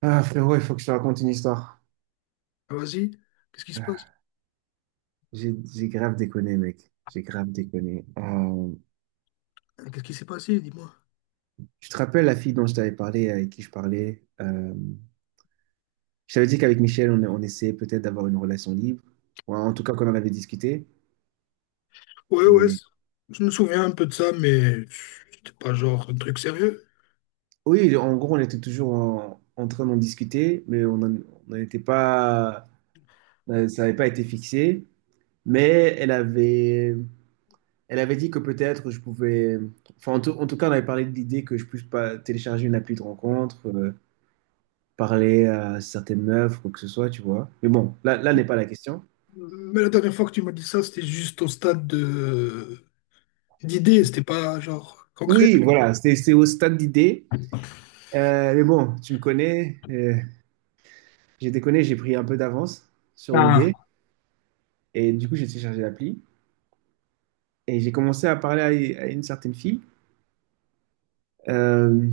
Ah frérot, il faut que je te raconte une histoire. Ah, vas-y, qu'est-ce qui se Euh, passe? j'ai grave déconné, mec. J'ai grave déconné. Euh, Qu'est-ce qui s'est passé? Dis-moi. tu te rappelles la fille dont je t'avais parlé, avec qui je parlais? Je t'avais dit qu'avec Michel, on essayait peut-être d'avoir une relation libre. Ou en tout cas, qu'on en avait discuté. Ouais, ouais, Mais je me souviens un peu de ça, mais c'était pas genre un truc sérieux. oui, en gros, on était toujours en train d'en discuter, mais on n'en était pas, ça n'avait pas été fixé. Mais elle avait, Elle avait dit que peut-être je pouvais. Enfin, en tout cas, on avait parlé de l'idée que je puisse pas télécharger une appli de rencontre, parler à certaines meufs, quoi que ce soit, tu vois. Mais bon, là n'est pas la question. Mais la dernière fois que tu m'as dit ça, c'était juste au stade de d'idée, c'était pas genre concret. Oui, voilà, c'est au stade d'idée. Mais bon, tu me connais, j'ai déconné, j'ai pris un peu d'avance sur l'idée. Ah. Et du coup, j'ai téléchargé l'appli. Et j'ai commencé à parler à une certaine fille. Euh,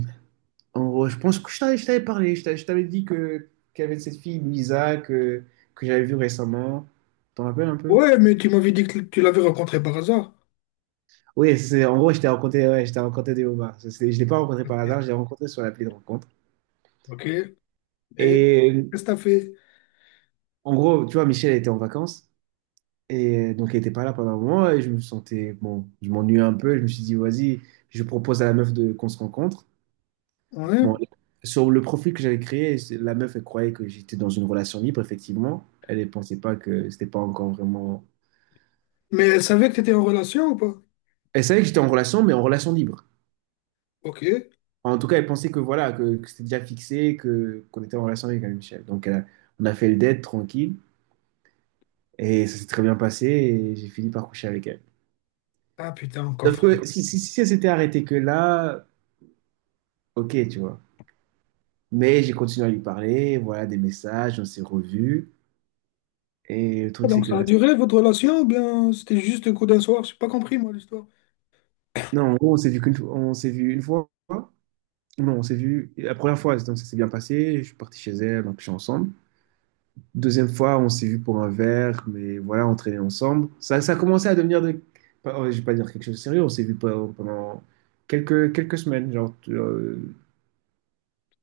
En gros, je pense que je t'avais parlé, je t'avais dit que qu'il y avait cette fille, Louisa, que j'avais vue récemment. T'en rappelles un peu? Ouais, mais tu m'avais dit que tu l'avais rencontré par hasard. Oui, c'est, en gros, je t'ai rencontré, ouais, je t'ai rencontré des homards. Je ne l'ai pas rencontré Ok, par hasard, je l'ai rencontré sur l'appli de rencontre. ok. Et qu'est-ce Et que t'as fait? en gros, tu vois, Michel était en vacances, et donc il n'était pas là pendant un moment, et je me sentais, bon, je m'ennuyais un peu, je me suis dit, vas-y, je propose à la meuf de, qu'on se rencontre. Ouais. Bon, sur le profil que j'avais créé, la meuf, elle croyait que j'étais dans une relation libre, effectivement. Elle ne pensait pas que c'était pas encore vraiment Mais elle savait que t'étais en relation ou pas? Elle savait que j'étais en relation, mais en relation libre. Ok. Enfin, en tout cas, elle pensait que voilà, que c'était déjà fixé, que qu'on était en relation avec Michel. Donc, on a fait le date tranquille et ça s'est très bien passé et j'ai fini par coucher avec elle. Ah putain, Sauf encore. que si elle s'était arrêtée que là, ok, tu vois. Mais j'ai continué à lui parler, voilà, des messages, on s'est revus. Et le Ah, truc, c'est donc que. ça a reste- duré votre relation ou bien c'était juste un coup d'un soir? J'ai pas compris moi l'histoire. Non, en gros, on s'est vu qu'une fois. On s'est vu une fois. Non, on s'est vu la première fois, donc ça s'est bien passé. Je suis parti chez elle, donc je suis ensemble. Deuxième fois, on s'est vu pour un verre, mais voilà, on traînait ensemble. Ça a commencé à devenir de. Oh, je vais pas dire quelque chose de sérieux, on s'est vu pendant quelques semaines, genre, on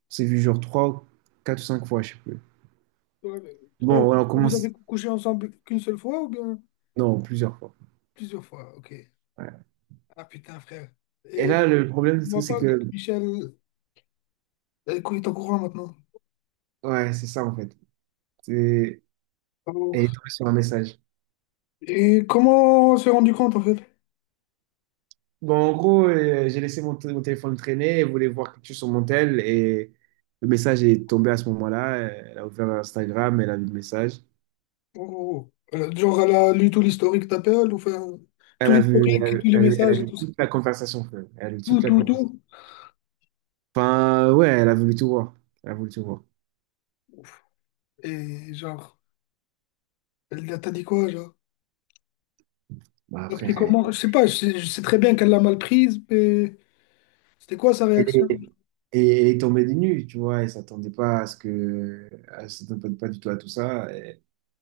s'est vu genre trois, quatre ou cinq fois, je sais plus. Ouais, mais Bon, trois- voilà, on Vous avez commence, couché ensemble qu'une seule fois ou bien non, plusieurs fois. plusieurs fois? Ok. Ouais. Ah putain, frère. Et Et là, le problème, c'est moi c'est pas que que, Michel elle est au courant maintenant. ouais, c'est ça, en fait. C'est- Oh. Elle est tombée sur un message. Et comment on s'est rendu compte en fait? Bon, en gros, j'ai laissé mon téléphone traîner, elle voulait voir quelque chose sur mon tel, et le message est tombé à ce moment-là. Elle a ouvert Instagram, elle a vu le message. Oh, oh, oh. Genre, elle a lu tout l'historique d'appel, ou enfin, Elle tout a vu, l'historique, elle a, tous vu les elle- elle a messages et vu tout ça. toute la conversation, frère. Elle a vu Tout, toute la tout, conversation. tout. Enfin, ouais, elle a voulu tout voir. Elle a voulu tout voir. Et genre, elle t'a dit quoi, genre? Bah, T'as pris frère, comment? Je sais pas, je sais très bien qu'elle l'a mal prise, mais c'était quoi sa elle est, réaction? elle est tombée des nues, tu vois. Elle s'attendait pas à ce que. Elle s'attendait pas du tout à tout ça. Et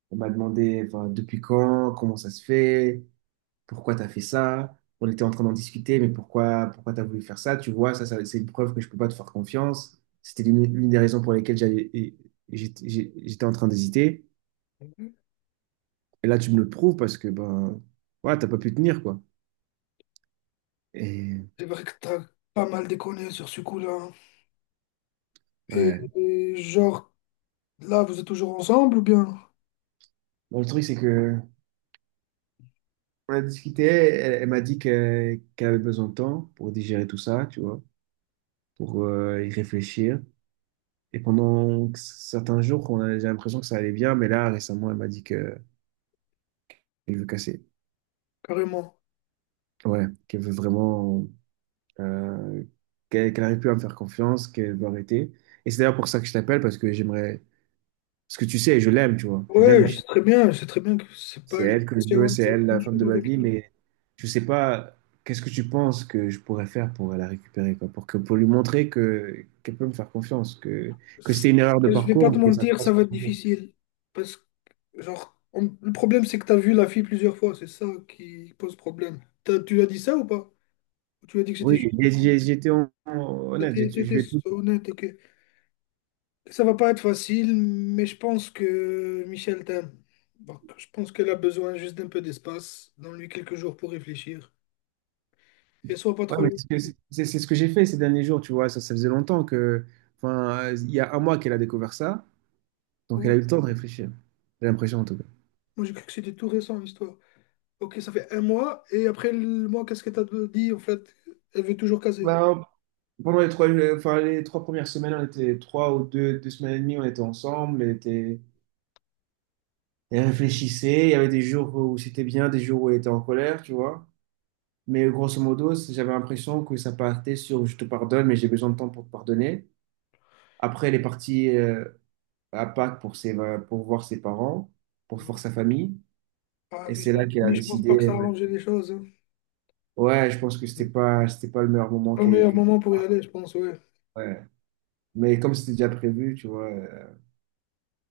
on m'a demandé, enfin, depuis quand, comment ça se fait, pourquoi t'as fait ça. On était en train d'en discuter, mais pourquoi t'as voulu faire ça, tu vois. Ça, c'est une preuve que je peux pas te faire confiance. C'était l'une des raisons pour lesquelles j'étais j'étais en train d'hésiter. Et là, tu me le prouves parce que, ben, ouais, t'as pas pu tenir, quoi. Et, C'est vrai que t'as pas mal déconné sur ce coup-là, hein. Ouais. Et genre, là, vous êtes toujours ensemble ou bien? Bon, le truc, c'est que, on a discuté, elle m'a dit qu'elle avait besoin de temps pour digérer tout ça, tu vois, pour y réfléchir. Et pendant certains jours, on a j'ai l'impression que ça allait bien, mais là, récemment, elle m'a dit que qu'elle veut casser. Carrément. Ouais, qu'elle veut vraiment, euh, qu'elle arrive plus à me faire confiance, qu'elle veut arrêter. Et c'est d'ailleurs pour ça que je t'appelle, parce que j'aimerais, parce que tu sais, je l'aime, tu vois, je l'aime. Ouais, c'est très bien que c'est pas C'est une elle que je veux, question c'est de elle la femme de bonjour ma avec vie, elle. mais je sais pas, qu'est-ce que tu penses que je pourrais faire pour la récupérer, quoi, pour que, pour lui montrer que qu'elle peut me faire confiance, que c'était une erreur de Je vais pas te parcours, que ça mentir, passe. ça va être difficile. Parce que, genre, le problème, c'est que t'as vu la fille plusieurs fois, c'est ça qui pose problème. Tu lui as dit ça ou pas? Ou tu lui as dit que j'étais Oui, juste un con? Honnête, je T'étais lui ai tout. honnête, ok. Ça va pas être facile, mais je pense que Michel t'aime. Donc, je pense qu'elle a besoin juste d'un peu d'espace. Donne-lui quelques jours pour réfléchir. Et sois pas Ouais, trop mais long. c'est ce que j'ai fait ces derniers jours, tu vois, ça faisait longtemps que, enfin, il y a un mois qu'elle a découvert ça, donc elle a eu le temps de réfléchir. J'ai l'impression en tout cas. Moi, j'ai cru que c'était tout récent, l'histoire. Ok, ça fait un mois, et après le mois, qu'est-ce que t'as dit en fait? Elle veut toujours caser. Ben, pendant les trois premières semaines, on était trois ou deux semaines et demie, on était ensemble, Elle réfléchissait. Il y avait des jours où c'était bien, des jours où elle était en colère, tu vois. Mais grosso modo, j'avais l'impression que ça partait sur je te pardonne, mais j'ai besoin de temps pour te pardonner. Après, elle est partie à Pâques pour voir ses parents, pour voir Ouais. sa famille. Ah, Et vu c'est ça. là qu'elle a Mais je pense pas décidé. que ça a Elle m'a arrangé les choses, hein. Ouais, je pense que C'est c'était pas le meilleur moment pas le meilleur moment pour y aller, je pense, ouais. ouais. Mais comme c'était déjà prévu, tu vois,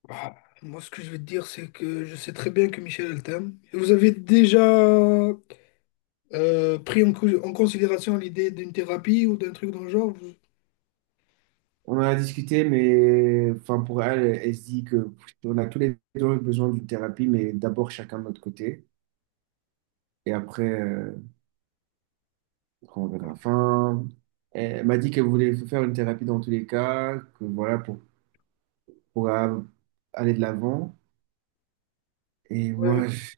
Ah, moi, ce que je vais te dire, c'est que je sais très bien que Michel, elle t'aime. Vous avez déjà pris en considération l'idée d'une thérapie ou d'un truc dans le genre? On en a discuté, mais enfin, pour elle, elle se dit que on a tous les deux besoin d'une thérapie, mais d'abord chacun de notre côté. Et après, on verra. Enfin, elle m'a dit qu'elle voulait faire une thérapie dans tous les cas, que voilà, pour aller de l'avant. Et moi, Ouais. Ouais. je-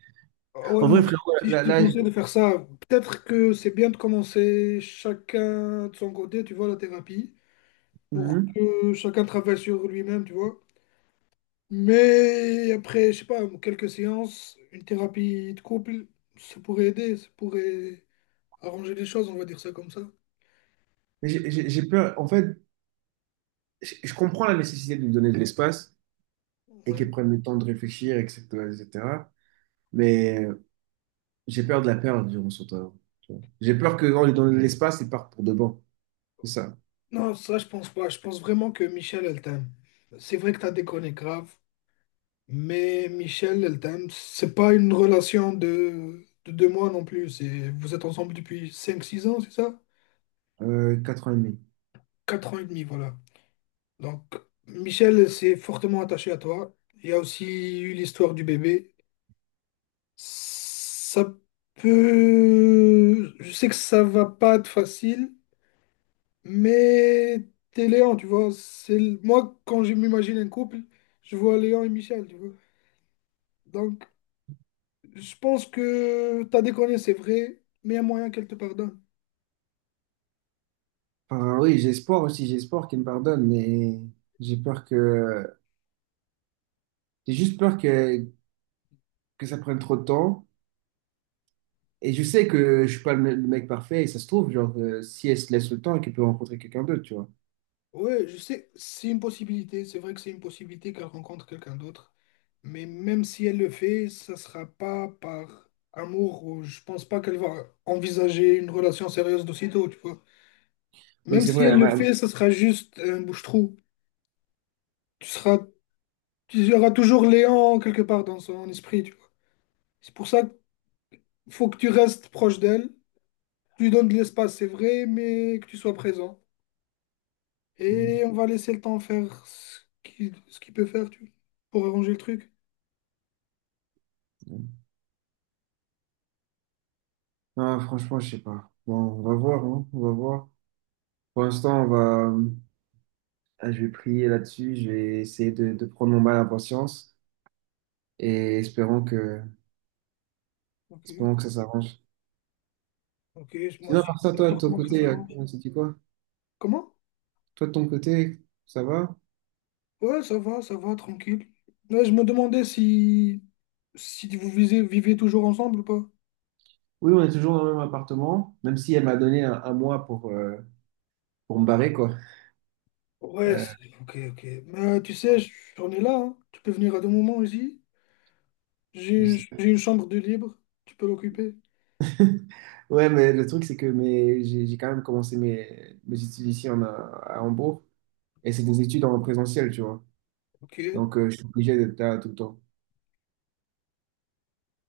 Ah ouais, en vrai, moi, frérot, si je là, te là, là, conseille de faire ça, peut-être que c'est bien de commencer chacun de son côté, tu vois, la thérapie, pour Mhm. que chacun travaille sur lui-même, tu vois. Mais après, je sais pas, quelques séances, une thérapie de couple, ça pourrait aider, ça pourrait arranger les choses, on va dire ça comme ça. J'ai peur. En fait, je comprends la nécessité de lui donner de l'espace et Ouais. qu'elle prenne le temps de réfléchir, etc., etc. Mais j'ai peur de la perdre durant son temps. Tu vois. J'ai peur qu'en lui donnant de l'espace, il parte pour de bon. C'est ça. Non, ça, je pense pas. Je pense vraiment que Michel, elle t'aime. C'est vrai que t'as déconné grave, mais Michel, elle t'aime. C'est pas une relation de deux mois non plus. C'est, vous êtes ensemble depuis cinq, six ans, c'est ça? 4 ans et demi. 4 ans et demi, voilà. Donc, Michel s'est fortement attaché à toi. Il y a aussi eu l'histoire du bébé. Ça peut... Je sais que ça va pas être facile, mais t'es Léon, tu vois. C'est... Moi, quand je m'imagine un couple, je vois Léon et Michel, tu vois. Donc, je pense que ta déconner, c'est vrai, mais il y a moyen qu'elle te pardonne. Enfin, oui, j'ai espoir aussi, j'ai espoir qu'il me pardonne, mais j'ai peur que. J'ai juste peur que ça prenne trop de temps. Et je sais que je suis pas le mec parfait, et ça se trouve, genre, si elle se laisse le temps, qu'elle peut rencontrer quelqu'un d'autre, tu vois. Ouais, je sais, c'est une possibilité. C'est vrai que c'est une possibilité qu'elle rencontre quelqu'un d'autre. Mais même si elle le fait, ça sera pas par amour ou je pense pas qu'elle va envisager une relation sérieuse d'aussitôt, tu vois. Oui, Même c'est si vrai. elle le fait, ça sera juste un bouche-trou. Tu seras, tu y aura toujours Léon quelque part dans son esprit, tu vois. C'est pour ça qu'il faut que tu restes proche d'elle. Tu lui donnes de l'espace, c'est vrai, mais que tu sois présent. Et on va laisser le temps faire ce qu'il peut faire, tu vois, pour arranger le truc. Non, franchement, je sais pas. Bon, on va voir, hein, on va voir. Pour l'instant, on va. Ah, je vais prier là-dessus, je vais essayer de prendre mon mal en patience et Ok. espérons que ça s'arrange. Ok, moi Sinon, aussi, par ça, j'espère toi, de ton fortement que ça côté, s'arrange. on s'est dit quoi? Comment? Toi, de ton côté, ça va? Ouais, ça va, tranquille. Là, je me demandais si, si vous vivez toujours ensemble ou pas. Oui, on est toujours dans le même appartement, même si elle m'a donné un mois pour me barrer, quoi. Ouais, Euh, c'est- ok, ok. Mais tu sais, j'en ai là, hein. Tu peux venir à deux moments ici. J'ai je j'ai une chambre de libre, tu peux l'occuper. ouais, mais le truc, c'est que j'ai quand même commencé mes études ici à Hambourg et c'est des études en présentiel, tu vois. Ok. Donc, je suis obligé d'être là tout le temps.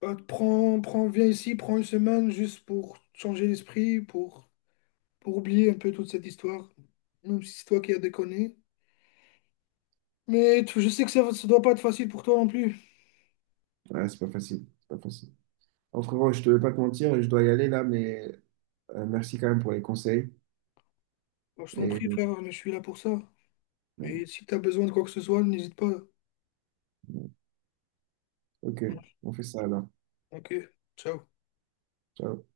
Bah, prends, prends, viens ici, prends une semaine juste pour changer l'esprit, pour oublier un peu toute cette histoire. Même si c'est toi qui as déconné. Mais je sais que ça ne doit pas être facile pour toi non plus. Ouais, c'est pas facile. C'est pas facile. En frérot, je te veux pas te mentir, je dois y aller là, mais merci quand même pour les conseils. Moi, je t'en prie, Et frère, je suis là pour ça. bon, Et si t'as besoin de quoi que ce soit, n'hésite pas. bon, ok, on fait ça alors. Ok, ciao. Ciao.